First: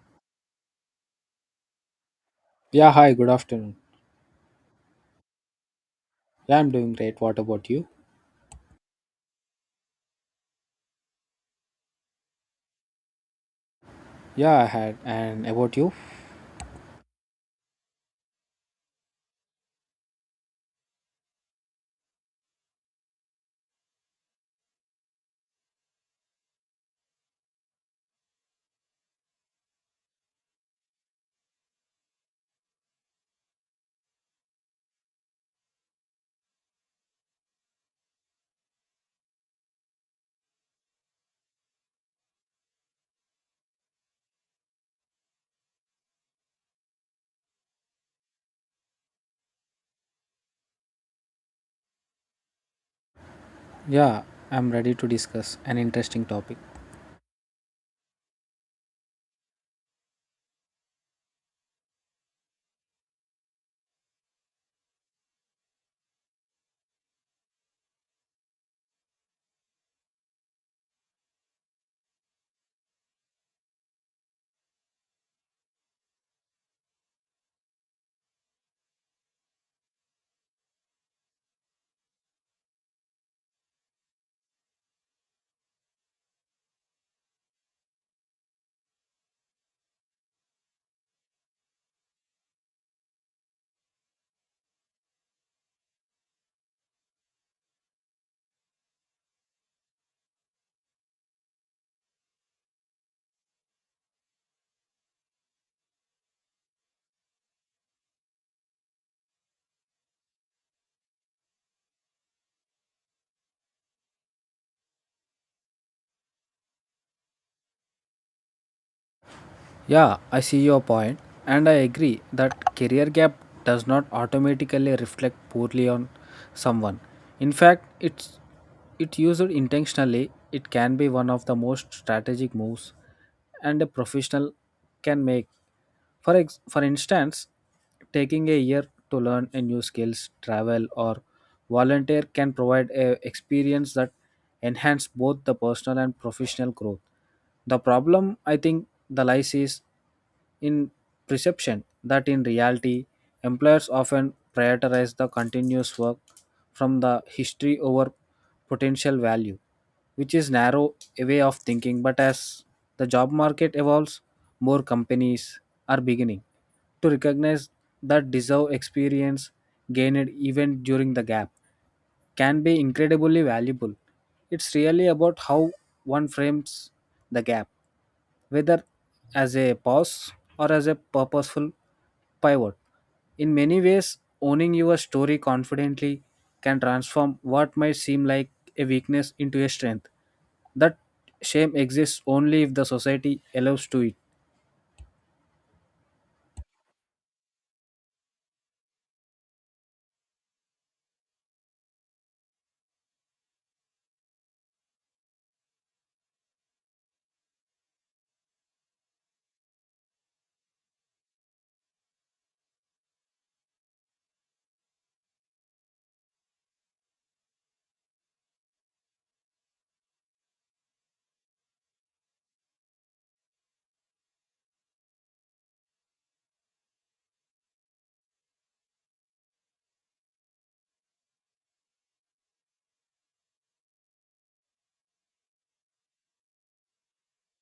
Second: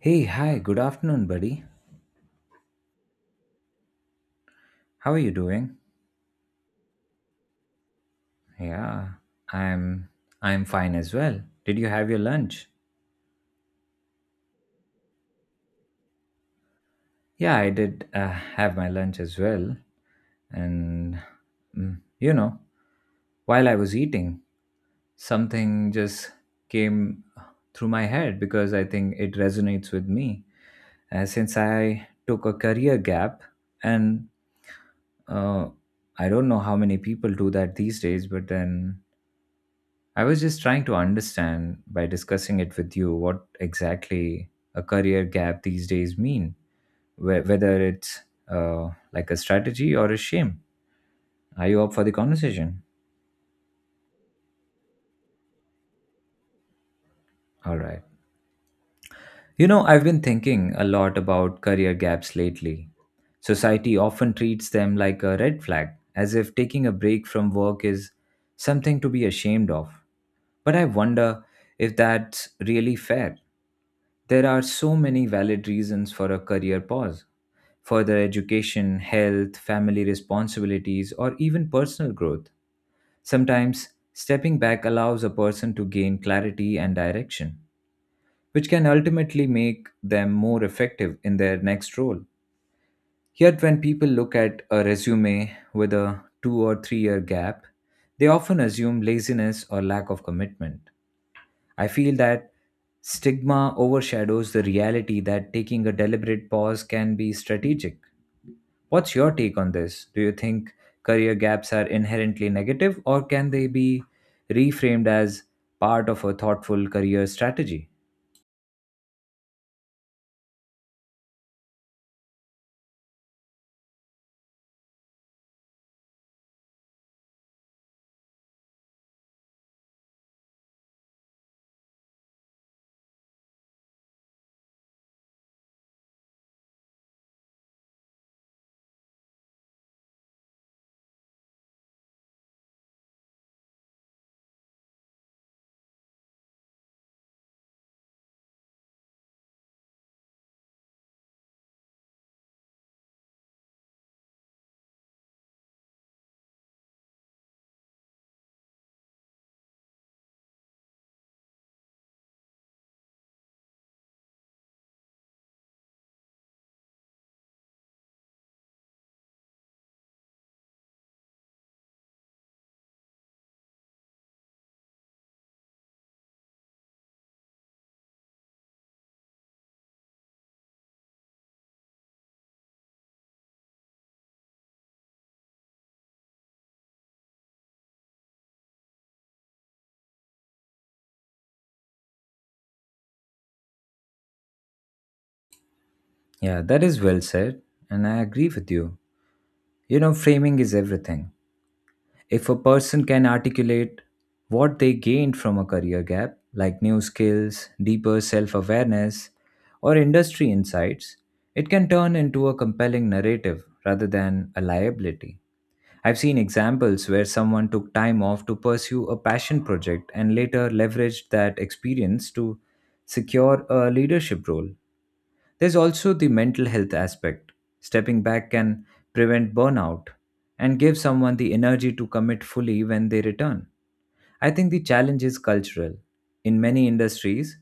Hey, hi, good afternoon, buddy. Yeah, hi, good afternoon. How are you doing? Yeah, I'm doing great. What about you? Yeah, I'm I'm fine as well. Did you have your lunch? Yeah, I had. And about you? Yeah, I did have my lunch as well. And you know, while I was eating, something just came through my head because I think it resonates with me. Since I took a career gap, and uh, I don't know how many people do that these days, but then I was just trying to understand by discussing it with you what exactly a career gap these days mean, whether it's like a strategy or a shame. Are you up for the conversation? Yeah, I'm ready to discuss an interesting topic. All right. You know, I've been thinking a lot about career gaps lately. Society often treats them like a red flag, as if taking a break from work is something to be ashamed of. But I wonder if that's really fair. There are so many valid reasons for a career pause: further education, health, family responsibilities, or even personal growth. Sometimes, stepping back allows a person to gain clarity and direction, which can ultimately make them more effective in their next role. Yet, when people look at a resume with a 2 or 3 year gap, they often assume laziness or lack of commitment. I feel that stigma overshadows the reality that taking a deliberate pause can be strategic. What's your take on this? Do you think career gaps are inherently negative, or can they be reframed as part of a thoughtful career strategy? Yeah, I see your point, and I agree that career gap does not automatically reflect poorly on someone. In fact, it used intentionally, it can be one of the most strategic moves and a professional can make. For instance, taking a year to learn a new skills, travel or volunteer can provide a experience that enhance both the personal and professional growth. The problem I think the lies is in perception that in reality employers often prioritize the continuous work from the history over potential value, which is narrow a way of thinking. But as the job market evolves, more companies are beginning to recognize that deserve experience gained even during the gap can be incredibly valuable. It's really about how one frames the gap, whether as a pause or as a purposeful pivot. In many ways, owning your story confidently can transform what might seem like a weakness into a strength. That shame exists only if the society allows to it. Yeah, that is well said, and I agree with you. You know, framing is everything. If a person can articulate what they gained from a career gap, like new skills, deeper self awareness, or industry insights, it can turn into a compelling narrative rather than a liability. I've seen examples where someone took time off to pursue a passion project and later leveraged that experience to secure a leadership role. There's also the mental health aspect. Stepping back can prevent burnout and give someone the energy to commit fully when they return. I think the challenge is cultural. In many industries,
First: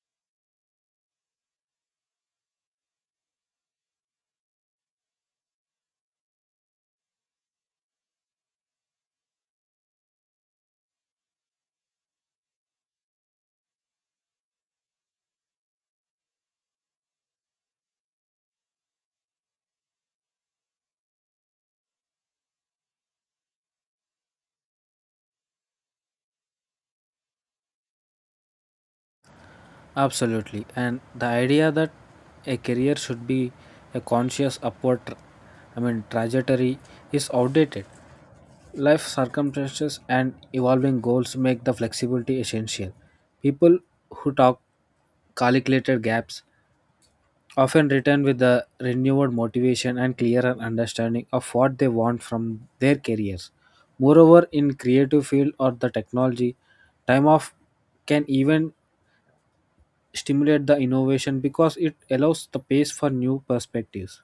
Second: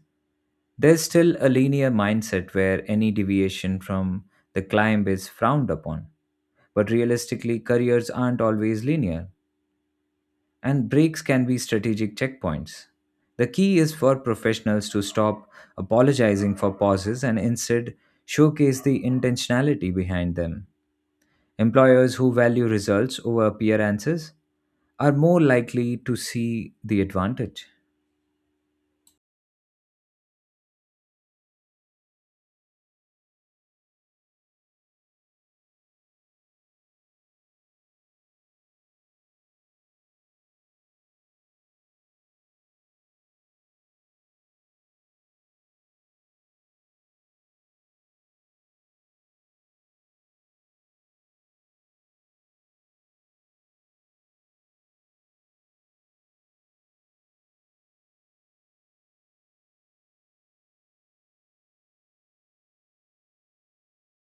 there's still a linear mindset where any deviation from the climb is frowned upon. But realistically, careers aren't always linear, and breaks can be strategic checkpoints. The key is for professionals to stop apologizing for pauses and instead showcase the intentionality behind them. Employers who value results over appearances are more likely to see the advantage. Absolutely. And the idea that a career should be a conscious upward, trajectory is outdated. Life circumstances and evolving goals make the flexibility essential. People who talk calculated gaps often return with a renewed motivation and clearer understanding of what they want from their careers. Moreover, in creative field or the technology, time off can even stimulate the innovation because it allows the space for new perspectives.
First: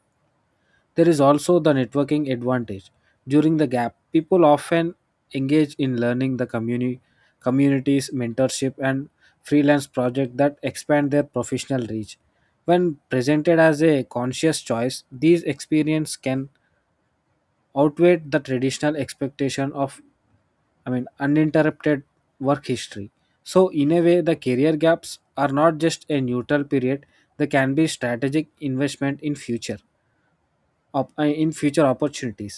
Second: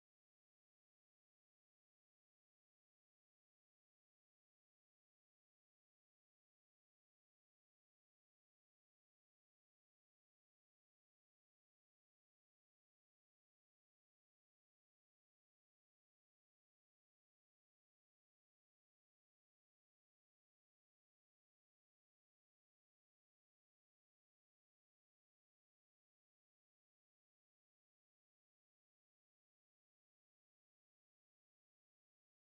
There is also the networking advantage. During the gap, people often engage in learning the community, communities, mentorship, and freelance projects that expand their professional reach. When presented as a conscious choice, these experiences can outweigh the traditional expectation of, uninterrupted work history. So, in a way, the career gaps are not just a neutral period; they can be strategic investment in future, in future opportunities.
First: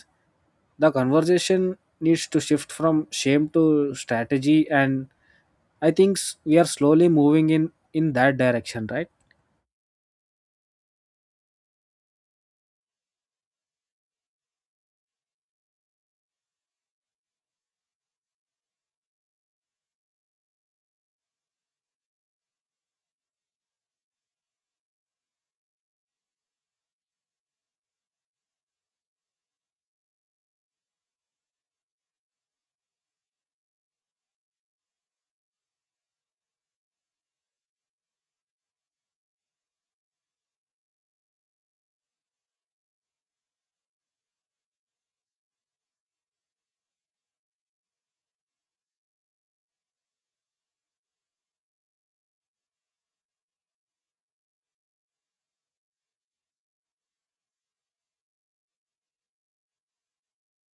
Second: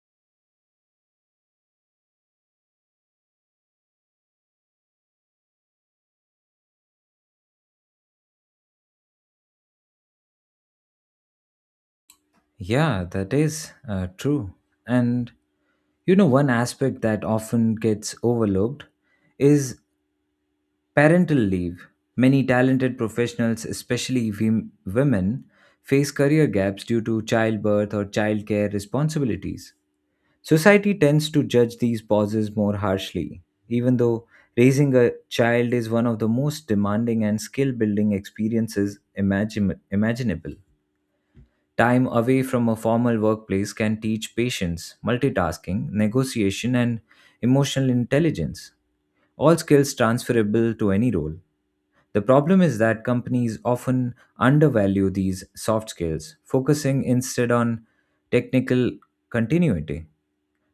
The conversation needs to shift from shame to strategy, and we are slowly moving in that direction, right? Yeah, that is true. And you know, one aspect that often gets overlooked is parental leave. Many talented professionals, especially women, face career gaps due to childbirth or childcare responsibilities. Society tends to judge these pauses more harshly, even though raising a child is one of the most demanding and skill building experiences imaginable. Time away from a formal workplace can teach patience, multitasking, negotiation, and emotional intelligence, all skills transferable to any role. The problem is that companies often undervalue these soft skills, focusing instead on technical continuity.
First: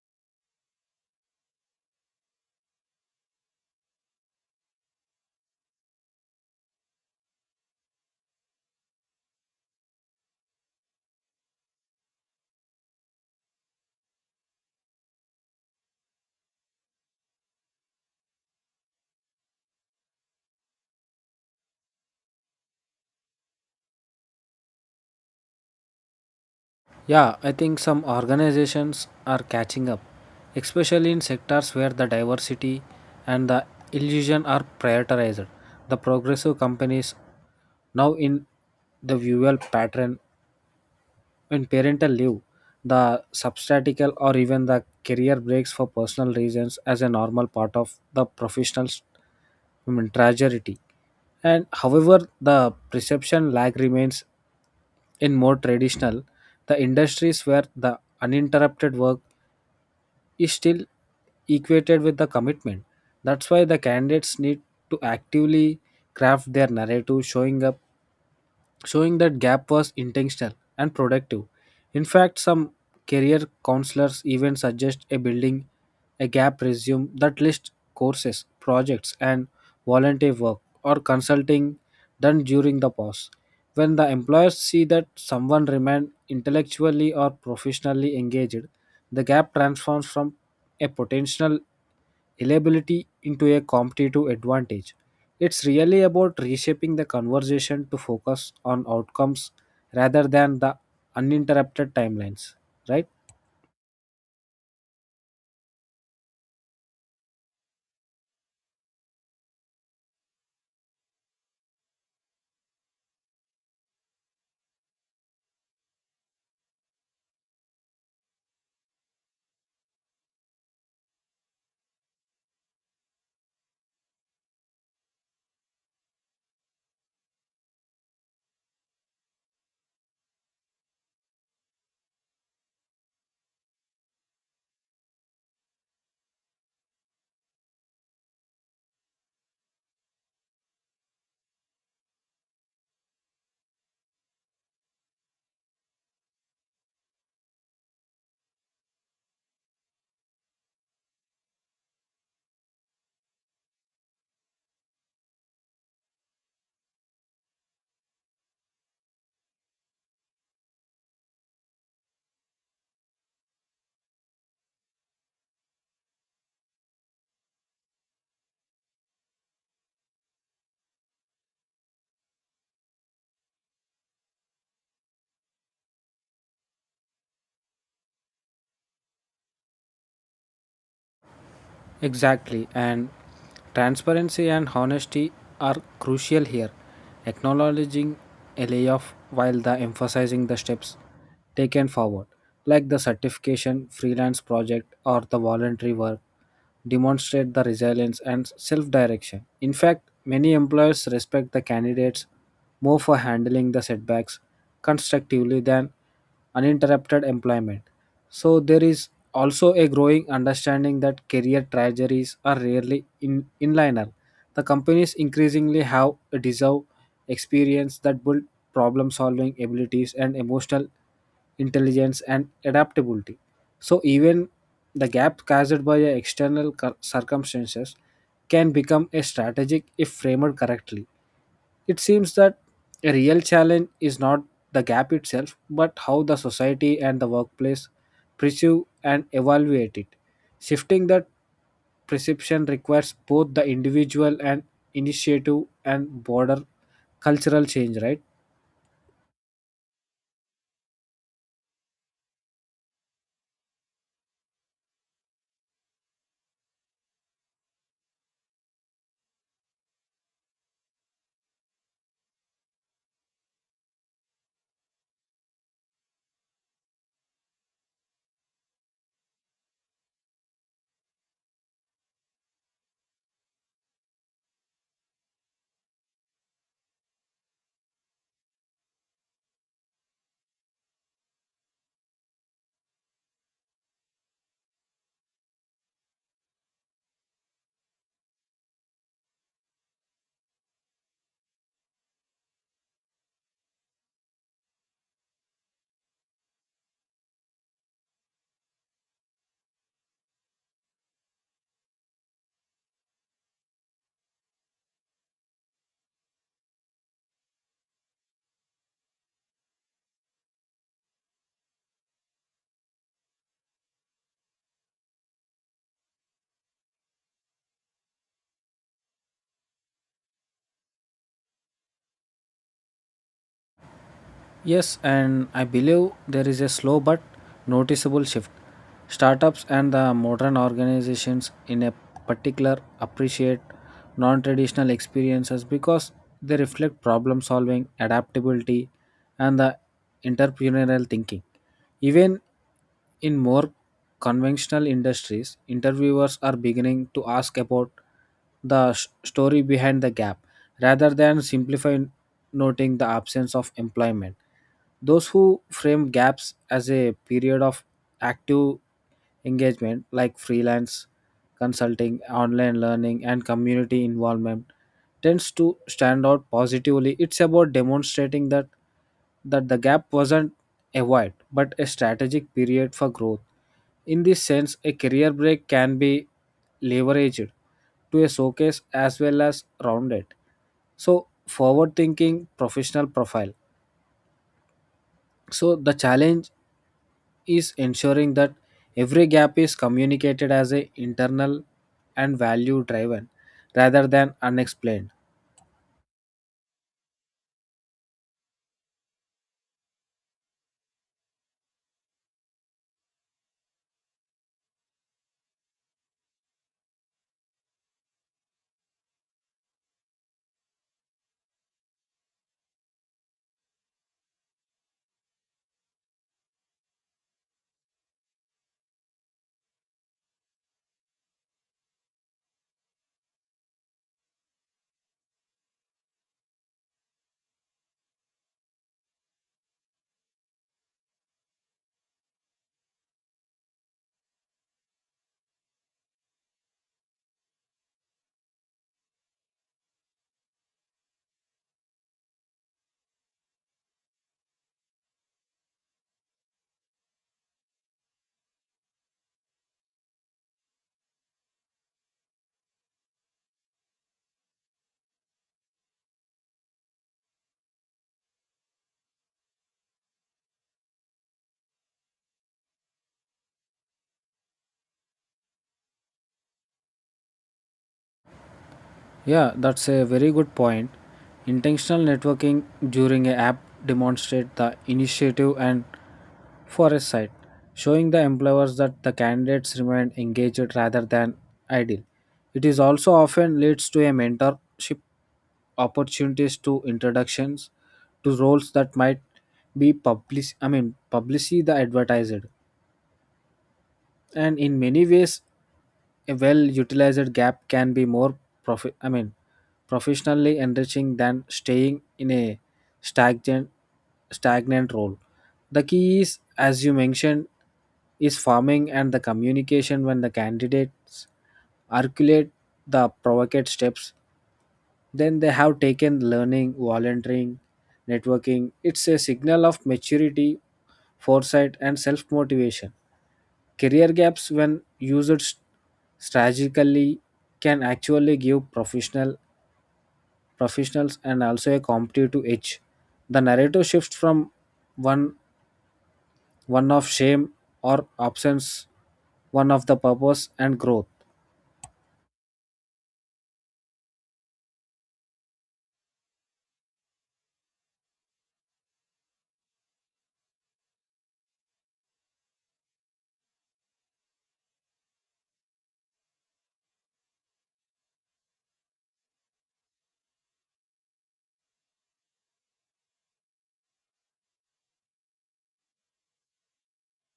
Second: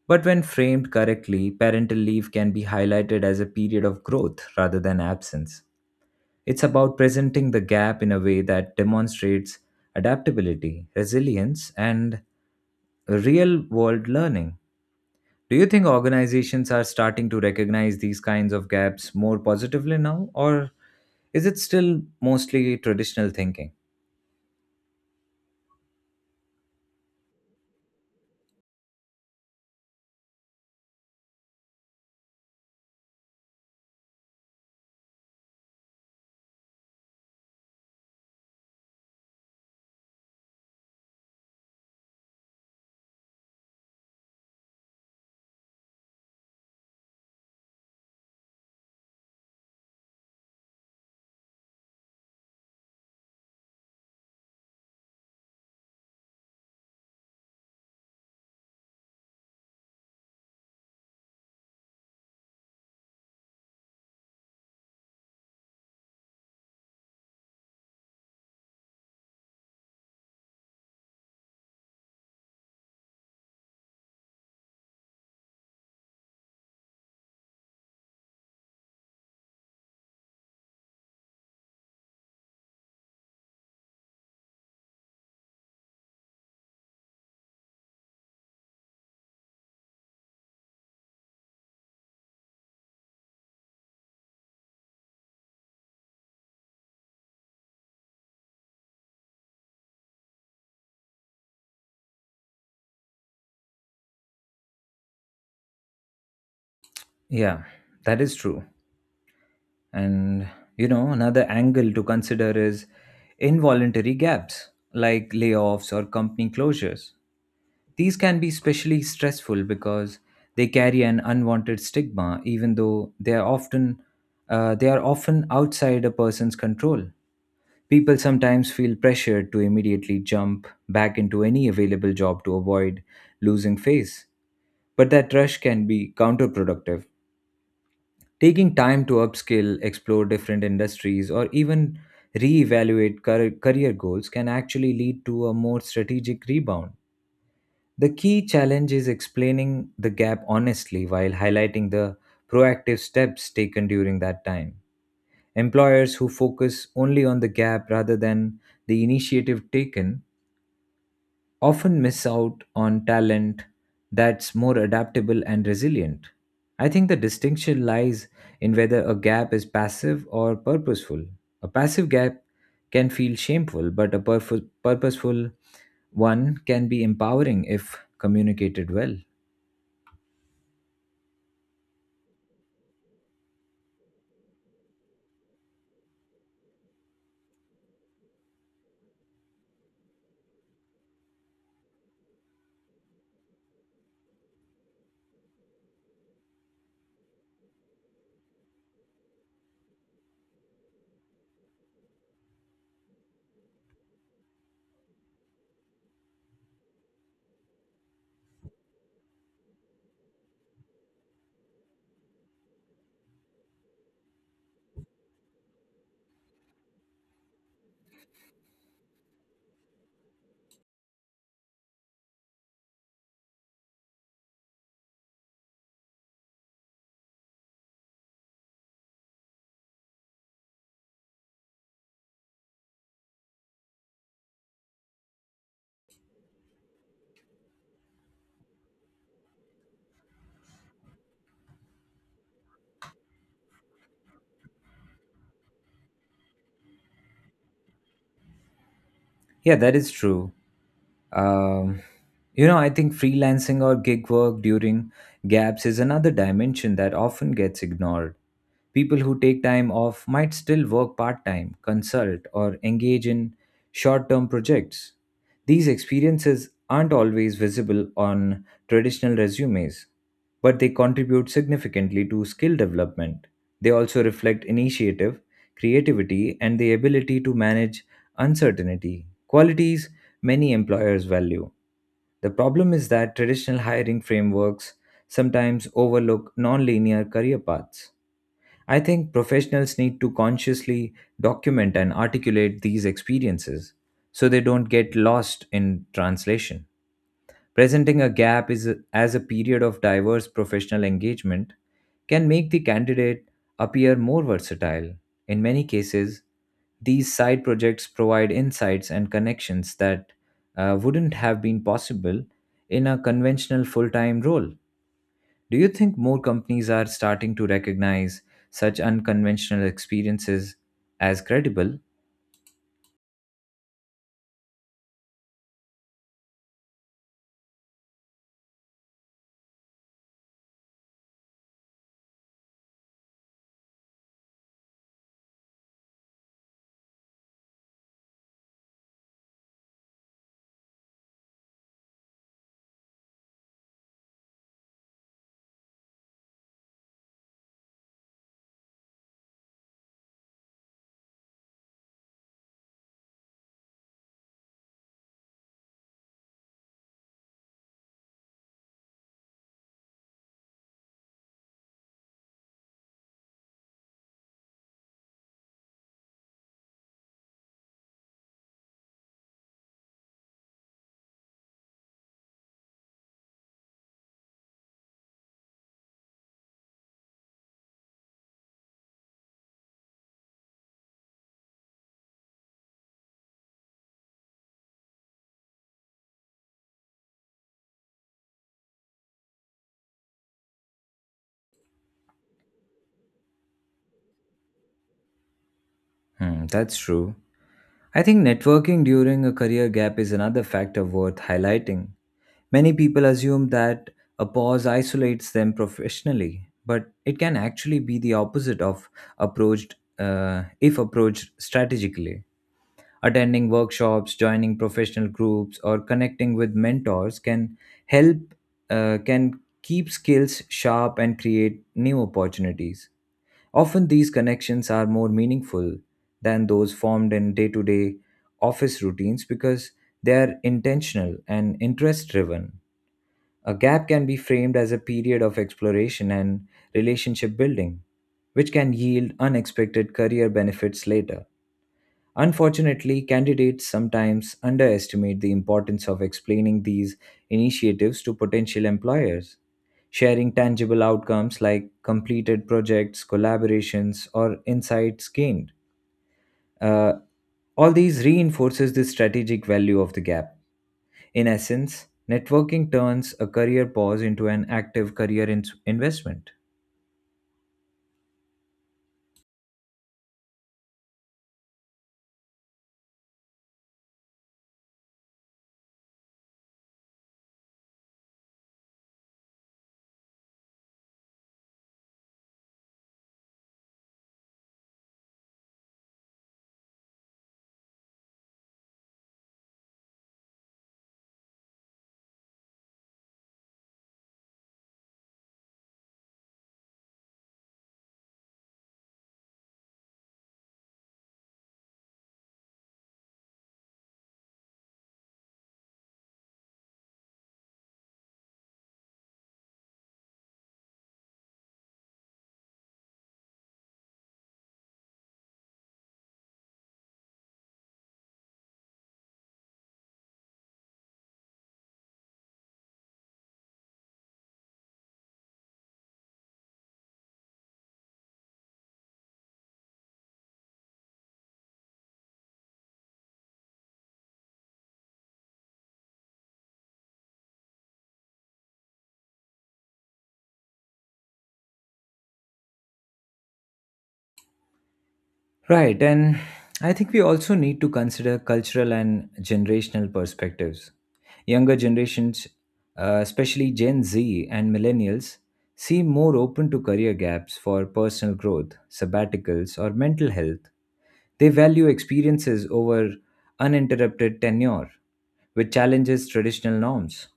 But when framed correctly, parental leave can be highlighted as a period of growth rather than absence. It's about presenting the gap in a way that demonstrates adaptability, resilience, and real world learning. Do you think organizations are starting to recognize these kinds of gaps more positively now, or is it still mostly traditional thinking? Yeah, I think some organizations are catching up, especially in sectors where the diversity and the illusion are prioritized. The progressive companies now in the visual pattern. In parental leave, the substatical or even the career breaks for personal reasons as a normal part of the professional, trajectory. And however, the perception lag remains in more traditional, the industries where the uninterrupted work is still equated with the commitment. That's why the candidates need to actively craft their narrative, showing that gap was intentional and productive. In fact, some career counselors even suggest a building a gap resume that lists courses, projects, and volunteer work or consulting done during the pause. When the employers see that someone remained intellectually or professionally engaged, the gap transforms from a potential reliability into a competitive advantage. It's really about reshaping the conversation to focus on outcomes rather than the uninterrupted timelines, right? Yeah, that is true. And, you know, another angle to consider is involuntary gaps like layoffs or company closures. These can be especially stressful because they carry an unwanted stigma, even though they are often outside a person's control. People sometimes feel pressured to immediately jump back into any available job to avoid losing face, but that rush can be counterproductive. Taking time to upskill, explore different industries, or even reevaluate career goals can actually lead to a more strategic rebound. The key challenge is explaining the gap honestly while highlighting the proactive steps taken during that time. Employers who focus only on the gap rather than the initiative taken often miss out on talent that's more adaptable and resilient. I think the distinction lies in whether a gap is passive or purposeful. A passive gap can feel shameful, but a purposeful one can be empowering if communicated well. Exactly, and transparency and honesty are crucial here. Acknowledging a layoff while the emphasizing the steps taken forward, like the certification, freelance project, or the voluntary work, demonstrate the resilience and self direction. In fact, many employers respect the candidates more for handling the setbacks constructively than uninterrupted employment. So, there is also a growing understanding that career trajectories are rarely in inliner. The companies increasingly have a deserve experience that build problem solving abilities and emotional intelligence and adaptability. So even the gap caused by a external circumstances can become a strategic if framed correctly. It seems that a real challenge is not the gap itself, but how the society and the workplace perceive and evaluate it. Shifting that perception requires both the individual and initiative and broader cultural change, right? Yeah, that is true. Um, you know, I think freelancing or gig work during gaps is another dimension that often gets ignored. People who take time off might still work part time, consult, or engage in short term projects. These experiences aren't always visible on traditional resumes, but they contribute significantly to skill development. They also reflect initiative, creativity, and the ability to manage uncertainty, qualities many employers value. The problem is that traditional hiring frameworks sometimes overlook non-linear career paths. I think professionals need to consciously document and articulate these experiences so they don't get lost in translation. Presenting a gap is as a period of diverse professional engagement can make the candidate appear more versatile. In many cases, these side projects provide insights and connections that wouldn't have been possible in a conventional full time role. Do you think more companies are starting to recognize such unconventional experiences as credible? Yes, and I believe there is a slow but noticeable shift. Startups and the modern organizations in a particular appreciate non-traditional experiences because they reflect problem solving, adaptability and the entrepreneurial thinking. Even in more conventional industries, interviewers are beginning to ask about the story behind the gap rather than simplify noting the absence of employment. Those who frame gaps as a period of active engagement, like freelance consulting, online learning, and community involvement, tends to stand out positively. It's about demonstrating that the gap wasn't a void but a strategic period for growth. In this sense, a career break can be leveraged to a showcase as well as rounded so, forward thinking professional profile. So, the challenge is ensuring that every gap is communicated as a internal and value driven rather than unexplained. Hmm, that's true. I think networking during a career gap is another factor worth highlighting. Many people assume that a pause isolates them professionally, but it can actually be the opposite of approached if approached strategically. Attending workshops, joining professional groups, or connecting with mentors can help can keep skills sharp and create new opportunities. Often these connections are more meaningful than those formed in day-to-day office routines because they are intentional and interest driven. A gap can be framed as a period of exploration and relationship building, which can yield unexpected career benefits later. Unfortunately, candidates sometimes underestimate the importance of explaining these initiatives to potential employers. Sharing tangible outcomes like completed projects, collaborations, or insights gained. Uh, all these reinforces the strategic value of the gap. In essence, networking turns a career pause into an active investment. Yeah, that's a very good point. Intentional networking during a app demonstrate the initiative and Forest site, showing the employers that the candidates remain engaged rather than idle. It is also often leads to a mentorship opportunities to introductions to roles that might be publicly the advertised, and in many ways a well utilized gap can be more profi- i mean professionally enriching than staying in a stagnant stagnant role. The key is, as you mentioned, is farming and the communication. When the candidates articulate the provocate steps then they have taken learning volunteering networking, it's a signal of maturity, foresight and self motivation. Career gaps, when used strategically, can actually give professionals and also a competitive edge. The narrative shifts from one one of shame or absence, one of the purpose and growth. Right, and I think we also need to consider cultural and generational perspectives. Younger generations, especially Gen Z and millennials, seem more open to career gaps for personal growth, sabbaticals, or mental health. They value experiences over uninterrupted tenure, which challenges traditional norms.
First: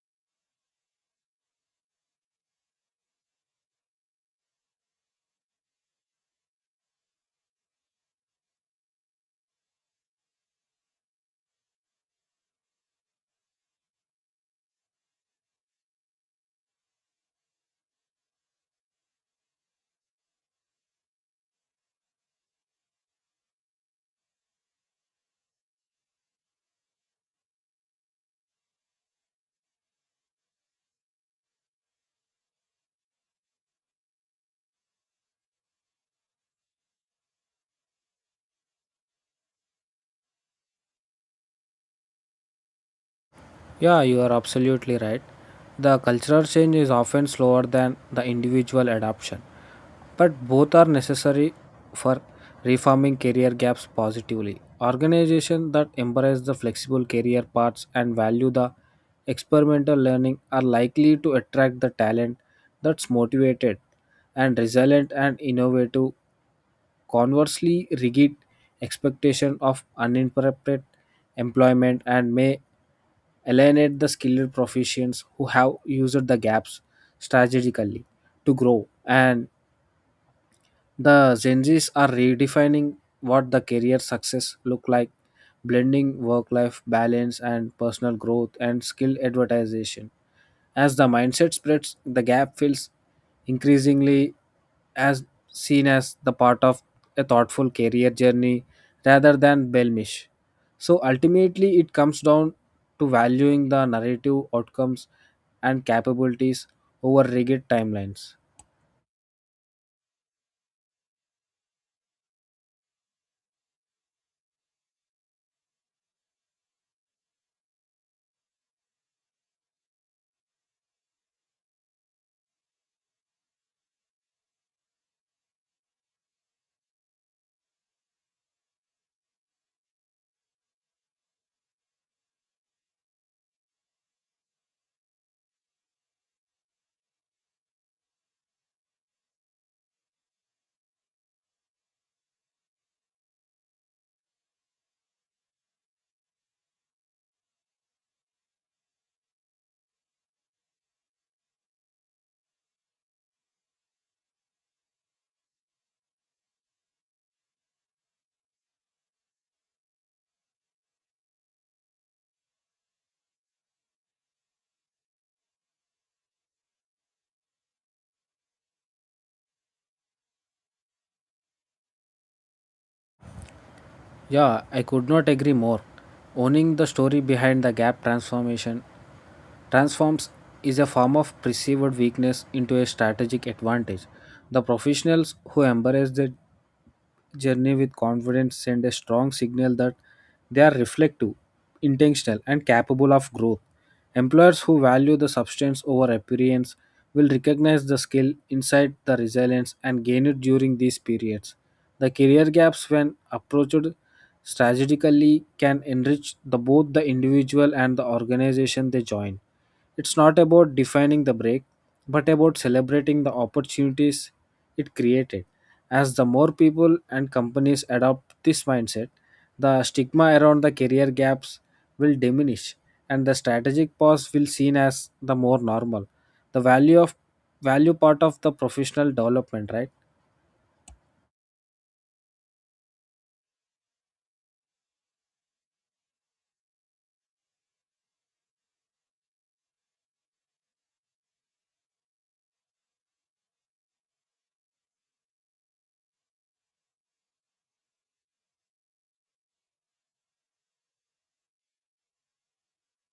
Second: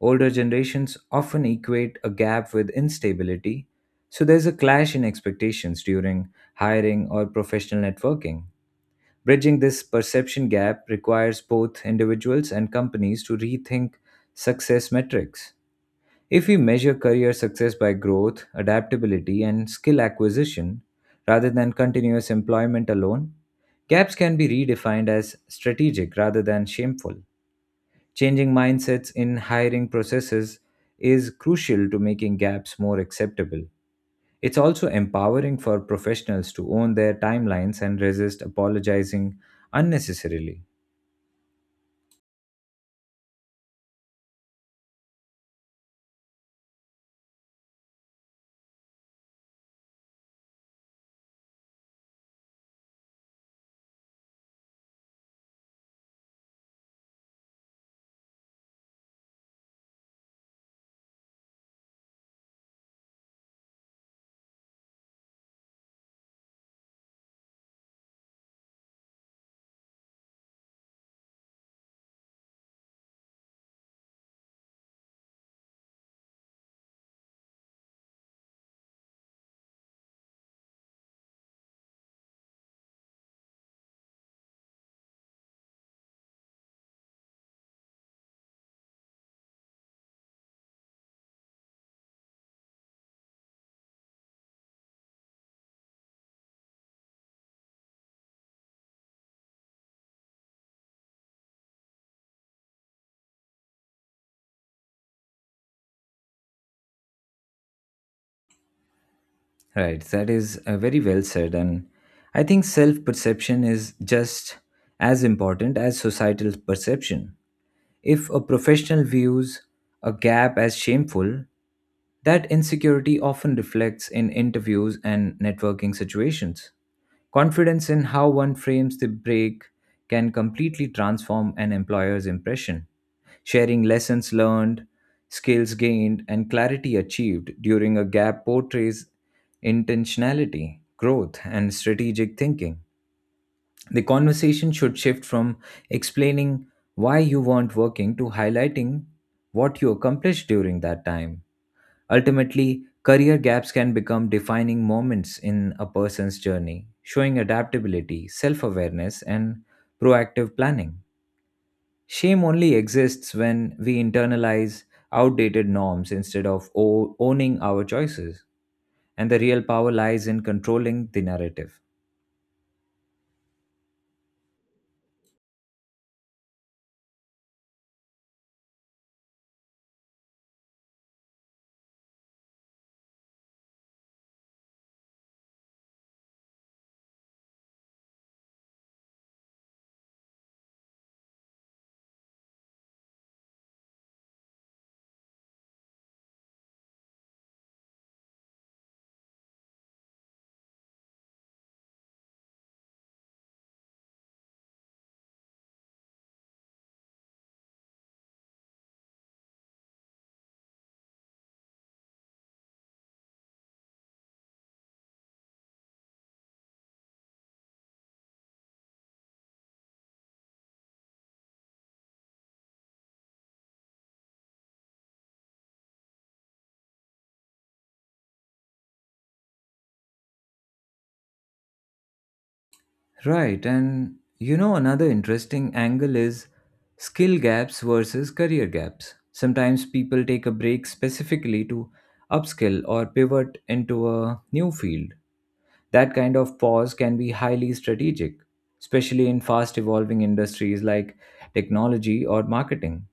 Older generations often equate a gap with instability, so there's a clash in expectations during hiring or professional networking. Bridging this perception gap requires both individuals and companies to rethink success metrics. If we measure career success by growth, adaptability, and skill acquisition rather than continuous employment alone, gaps can be redefined as strategic rather than shameful. Changing mindsets in hiring processes is crucial to making gaps more acceptable. It's also empowering for professionals to own their timelines and resist apologizing unnecessarily. Yeah, you are absolutely right. The cultural change is often slower than the individual adoption, but both are necessary for reforming career gaps positively. Organizations that embrace the flexible career paths and value the experimental learning are likely to attract the talent that's motivated and resilient and innovative. Conversely, rigid expectation of uninterrupted employment and may alienate the skilled professions who have used the gaps strategically to grow, and the Gen Zs are redefining what the career success look like, blending work-life balance and personal growth and skill advertisation. As the mindset spreads, the gap feels increasingly as seen as the part of a thoughtful career journey rather than blemish. So ultimately, it comes down to valuing the narrative outcomes and capabilities over rigid timelines. Right, that is very well said. And I think self perception is just as important as societal perception. If a professional views a gap as shameful, that insecurity often reflects in interviews and networking situations. Confidence in how one frames the break can completely transform an employer's impression. Sharing lessons learned, skills gained, and clarity achieved during a gap portrays intentionality, growth, and strategic thinking. The conversation should shift from explaining why you weren't working to highlighting what you accomplished during that time. Ultimately, career gaps can become defining moments in a person's journey, showing adaptability, self awareness, and proactive planning. Shame only exists when we internalize outdated norms instead of owning our choices, and the real power lies in controlling the narrative. Yeah, I could not agree more. Owning the story behind the gap transformation transforms is a form of perceived weakness into a strategic advantage. The professionals who embrace the journey with confidence send a strong signal that they are reflective, intentional, and capable of growth. Employers who value the substance over appearance will recognize the skill, insight, the resilience, and gain it during these periods. The career gaps, when approached strategically can enrich the, both the individual and the organization they join. It's not about defining the break, but about celebrating the opportunities it created. As the more people and companies adopt this mindset, the stigma around the career gaps will diminish and the strategic pause will seen as the more normal. The value of value part of the professional development, right? Right, and you know, another interesting angle is skill gaps versus career gaps. Sometimes people take a break specifically to upskill or pivot into a new field. That kind of pause can be highly strategic, especially in fast evolving industries like technology or marketing.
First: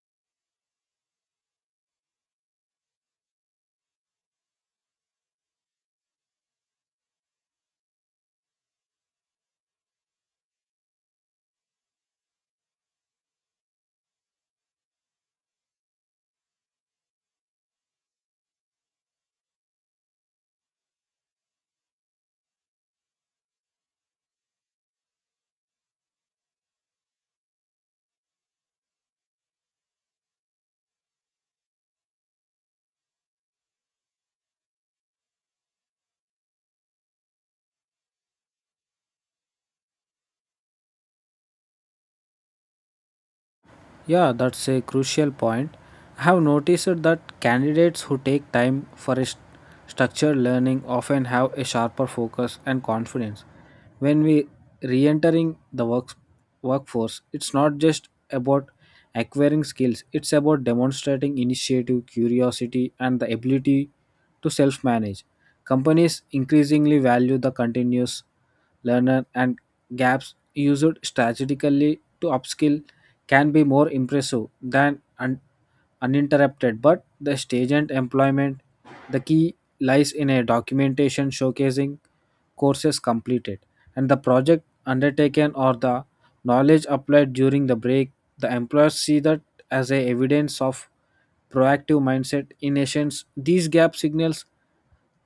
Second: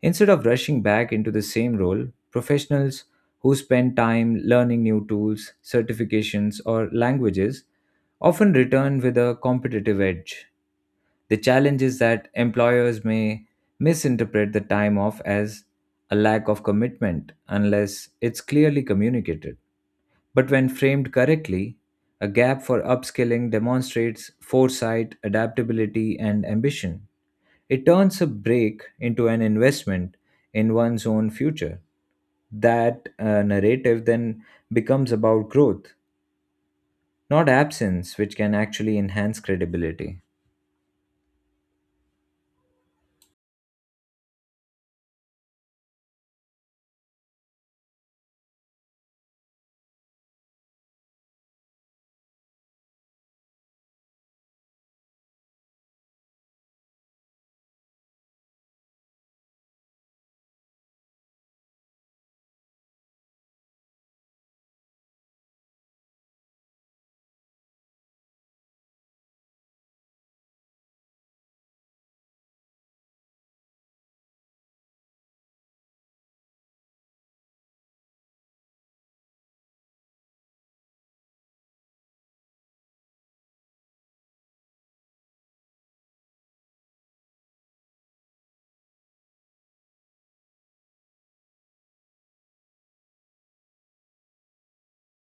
Instead of rushing back into the same role, professionals who spend time learning new tools, certifications, or languages often return with a competitive edge. The challenge is that employers may misinterpret the time off as a lack of commitment unless it's clearly communicated. But when framed correctly, a gap for upskilling demonstrates foresight, adaptability, and ambition. It turns a break into an investment in one's own future. That narrative then becomes about growth, not absence, which can actually enhance credibility. Yeah, that's a crucial point. I have noticed that candidates who take time for a structured learning often have a sharper focus and confidence. When we re-entering the work- workforce, it's not just about acquiring skills, it's about demonstrating initiative, curiosity, and the ability to self-manage. Companies increasingly value the continuous learner and gaps used strategically to upskill can be more impressive than uninterrupted, but the staged employment, the key lies in a documentation showcasing courses completed and the project undertaken or the knowledge applied during the break. The employers see that as a evidence of proactive mindset in essence, these gap signals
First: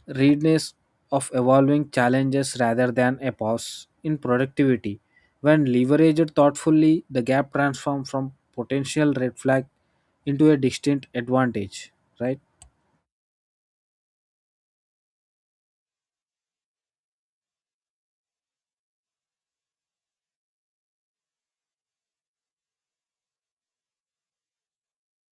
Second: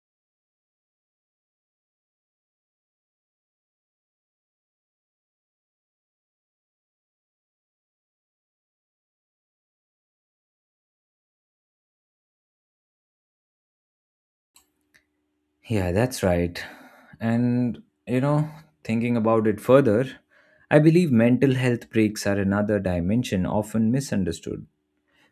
readiness of evolving challenges rather than a pause in productivity. When leveraged thoughtfully, the gap transforms from potential red flag into a distinct advantage, right? Yeah, that's right. And, you know, thinking about it further, I believe mental health breaks are another dimension often misunderstood.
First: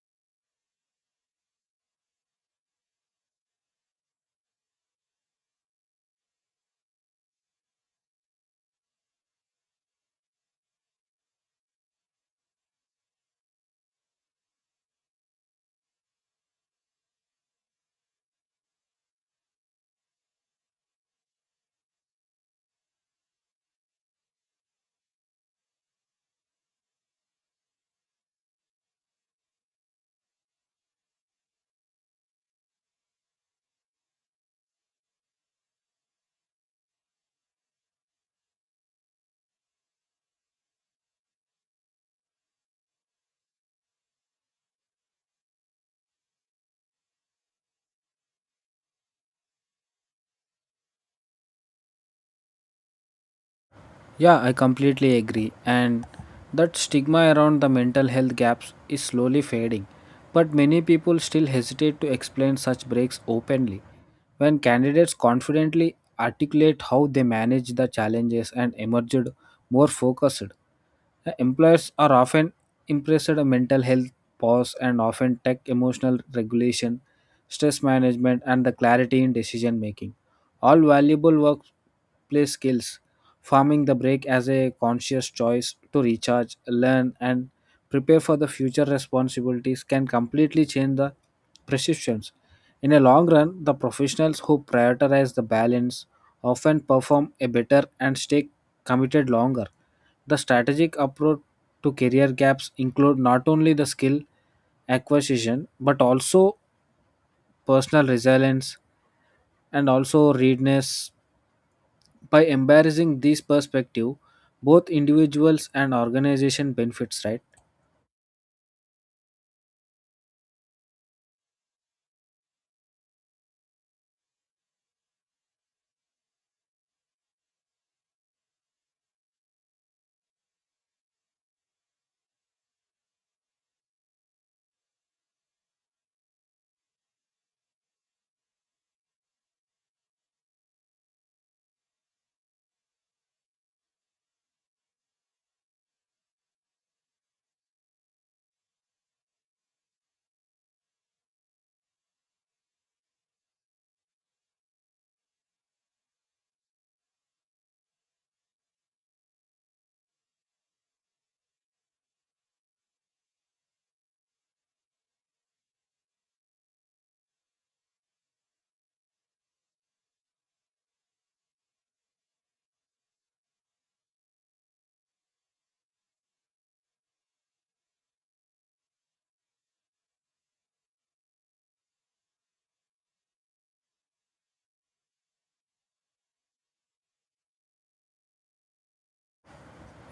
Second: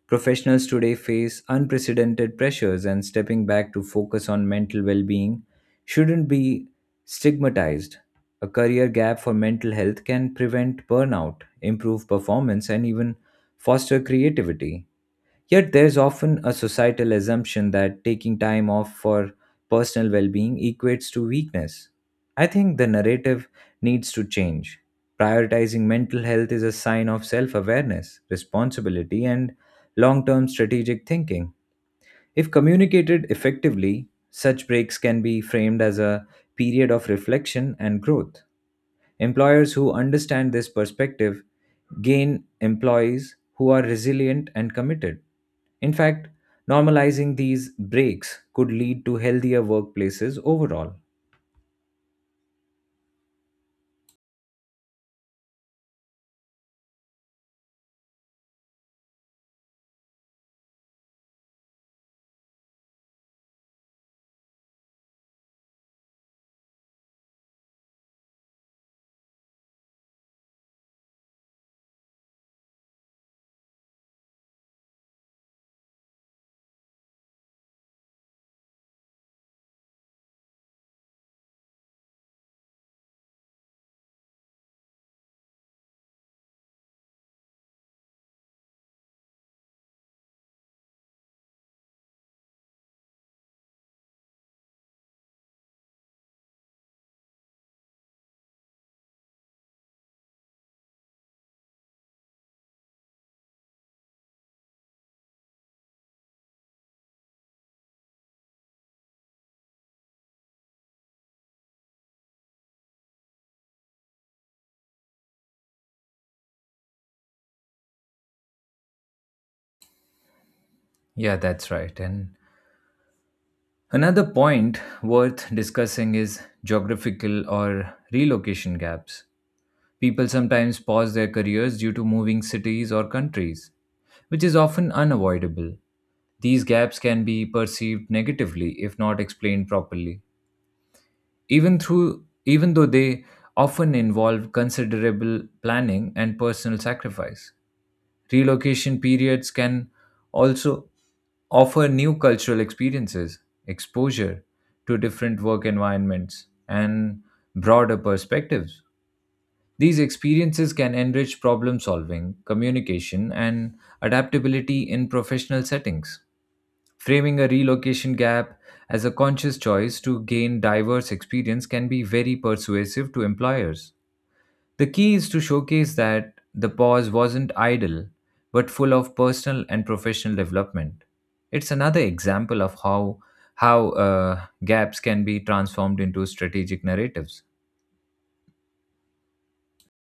Professionals today face unprecedented pressures, and stepping back to focus on mental well being shouldn't be stigmatized. A career gap for mental health can prevent burnout, improve performance, and even foster creativity. Yet there's often a societal assumption that taking time off for personal well being equates to weakness. I think the narrative needs to change. Prioritizing mental health is a sign of self awareness, responsibility, and long term strategic thinking. If communicated effectively, such breaks can be framed as a period of reflection and growth. Employers who understand this perspective gain employees who are resilient and committed. In fact, normalizing these breaks could lead to healthier workplaces overall. Yeah, I completely agree. And that stigma around the mental health gaps is slowly fading. But many people still hesitate to explain such breaks openly. When candidates confidently articulate how they manage the challenges and emerged more focused, employers are often impressed with mental health pause and often tech emotional regulation, stress management, and the clarity in decision making. All valuable workplace skills farming the break as a conscious choice to recharge, learn, and prepare for the future responsibilities can completely change the perceptions. In a long run, the professionals who prioritize the balance often perform a better and stay committed longer. The strategic approach to career gaps include not only the skill acquisition but also personal resilience and also readiness by embarrassing these perspective, both individuals and organization benefits, right? Yeah, that's right. And another point worth discussing is geographical or relocation gaps. People sometimes pause their careers due to moving cities or countries, which is often unavoidable. These gaps can be perceived negatively if not explained properly. Even though they often involve considerable planning and personal sacrifice, relocation periods can also offer new cultural experiences, exposure to different work environments, and broader perspectives. These experiences can enrich problem solving, communication, and adaptability in professional settings. Framing a relocation gap as a conscious choice to gain diverse experience can be very persuasive to employers. The key is to showcase that the pause wasn't idle, but full of personal and professional development. It's another example of how gaps can be transformed into strategic narratives.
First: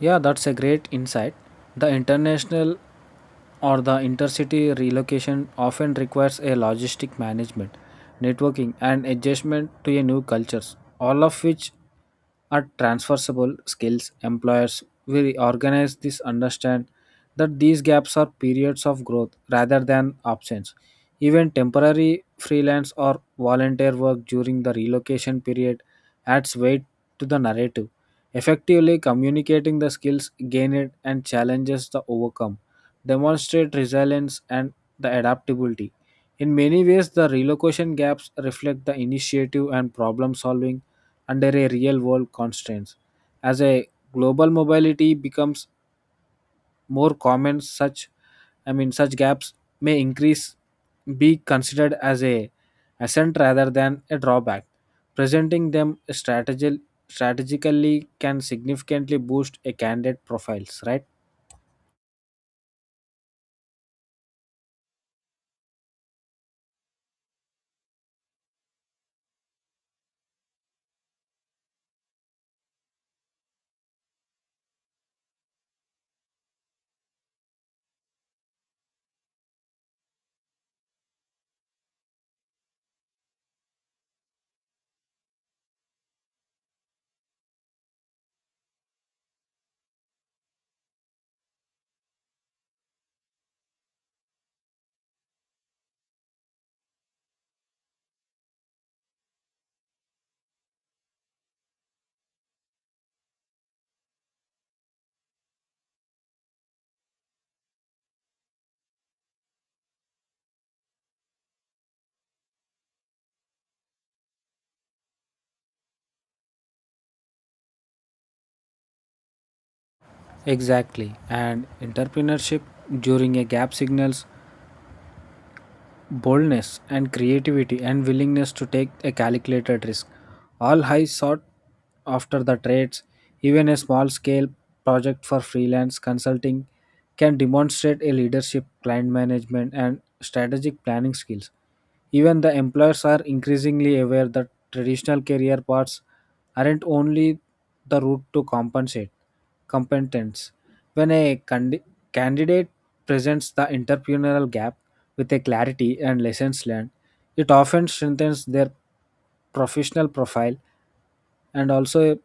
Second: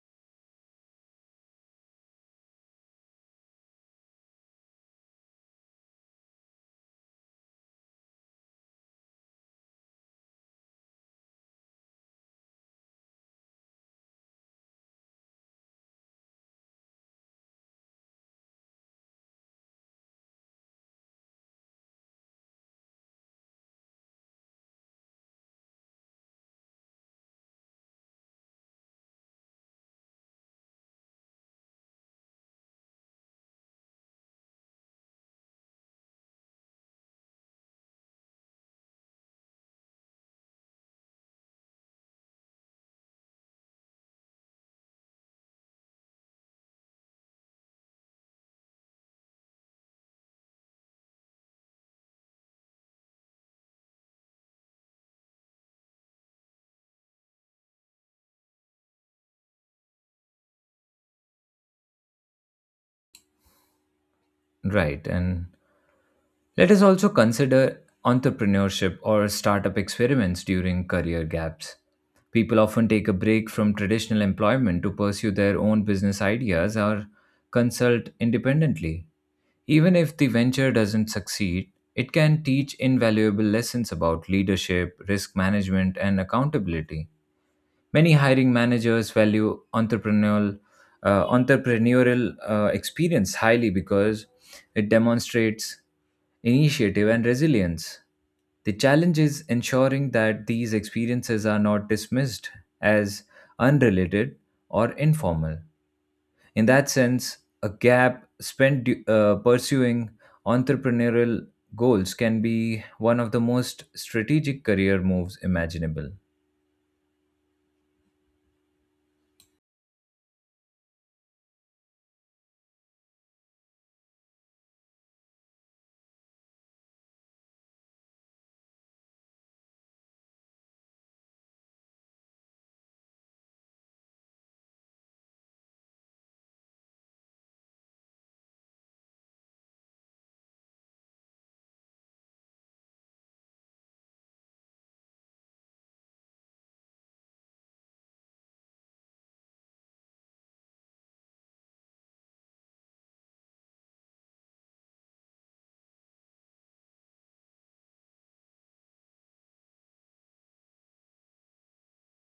Yeah, that's a great insight. The international or the intercity relocation often requires a logistic management, networking, and adjustment to a new cultures, all of which are transferable skills. Employers will organize this understand that these gaps are periods of growth rather than options. Even temporary freelance or volunteer work during the relocation period adds weight to the narrative, effectively communicating the skills gained and challenges the overcome demonstrate resilience and the adaptability. In many ways, the relocation gaps reflect the initiative and problem solving under a real world constraints. As a global mobility becomes more common, such I mean such gaps may increase be considered as a ascent rather than a drawback. Presenting them strategically can significantly boost a candidate profiles, right? Right, and let us also consider entrepreneurship or startup experiments during career gaps. People often take a break from traditional employment to pursue their own business ideas or consult independently. Even if the venture doesn't succeed, it can teach invaluable lessons about leadership, risk management, and accountability. Many hiring managers value entrepreneurial experience highly because it demonstrates initiative and resilience. The challenge is ensuring that these experiences are not dismissed as unrelated or informal. In that sense, a gap spent pursuing entrepreneurial goals can be one of the most strategic career moves imaginable. Exactly. And entrepreneurship during a gap signals boldness and creativity and willingness to take a calculated risk. All high sought after the trades, even a small scale project for freelance consulting can demonstrate a leadership, client management, and strategic planning skills. Even the employers are increasingly aware that traditional career paths aren't only the route to compensate competence. When a candidate presents the entrepreneurial gap, with a clarity and lessons learned. It often strengthens their professional profile and also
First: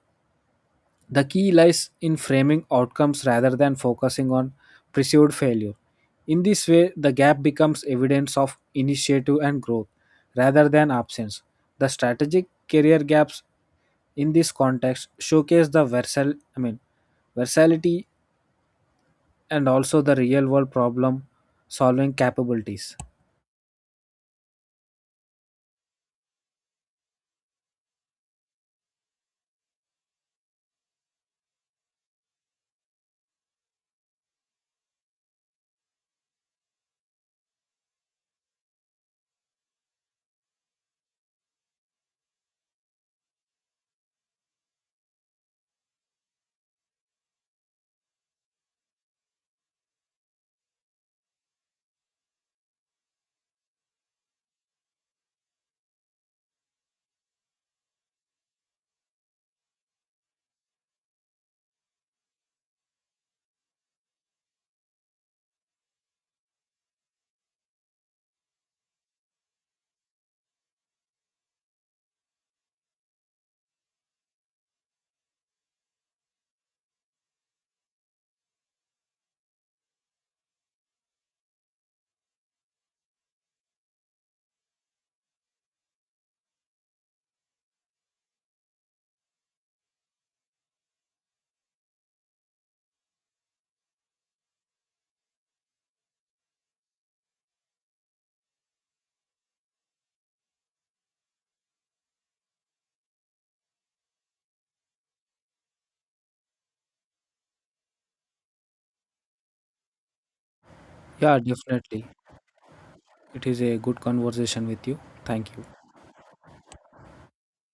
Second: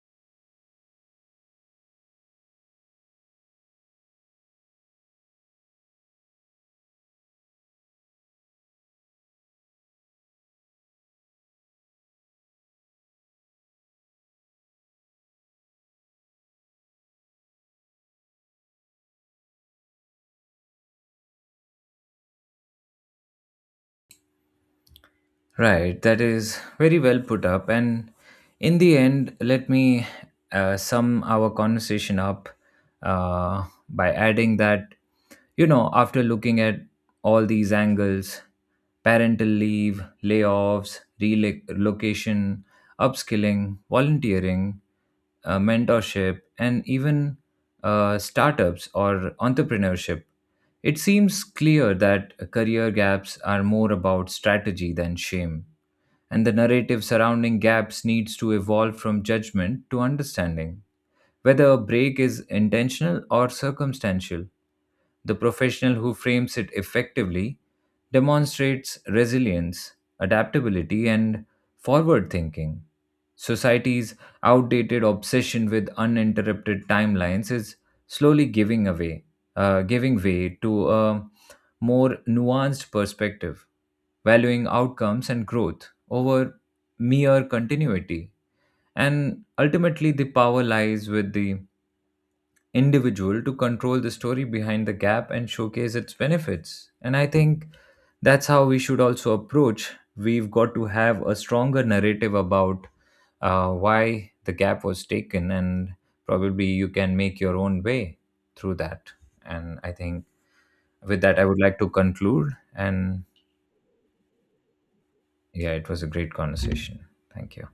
the key lies in framing outcomes rather than focusing on perceived failure. In this way, the gap becomes evidence of initiative and growth rather than absence. The strategic career gaps in this context showcase the versal I mean versatility and also the real world problem solving capabilities. Right, that is very well put up. And in the end, let me sum our conversation up by adding that, you know, after looking at all these angles: parental leave, layoffs, relocation, upskilling, volunteering, mentorship, and even startups or entrepreneurship, it seems clear that career gaps are more about strategy than shame, and the narrative surrounding gaps needs to evolve from judgment to understanding, whether a break is intentional or circumstantial. The professional who frames it effectively demonstrates resilience, adaptability, and forward thinking. Society's outdated obsession with uninterrupted timelines is slowly giving away, giving way to a more nuanced perspective, valuing outcomes and growth over mere continuity. And ultimately, the power lies with the individual to control the story behind the gap and showcase its benefits. And I think that's how we should also approach. We've got to have a stronger narrative about why the gap was taken, and probably you can make your own way through that. And I think with Yeah, that, I would like to definitely. conclude. And It is a good conversation with you. Thank you. yeah, it was a great conversation. Thank you.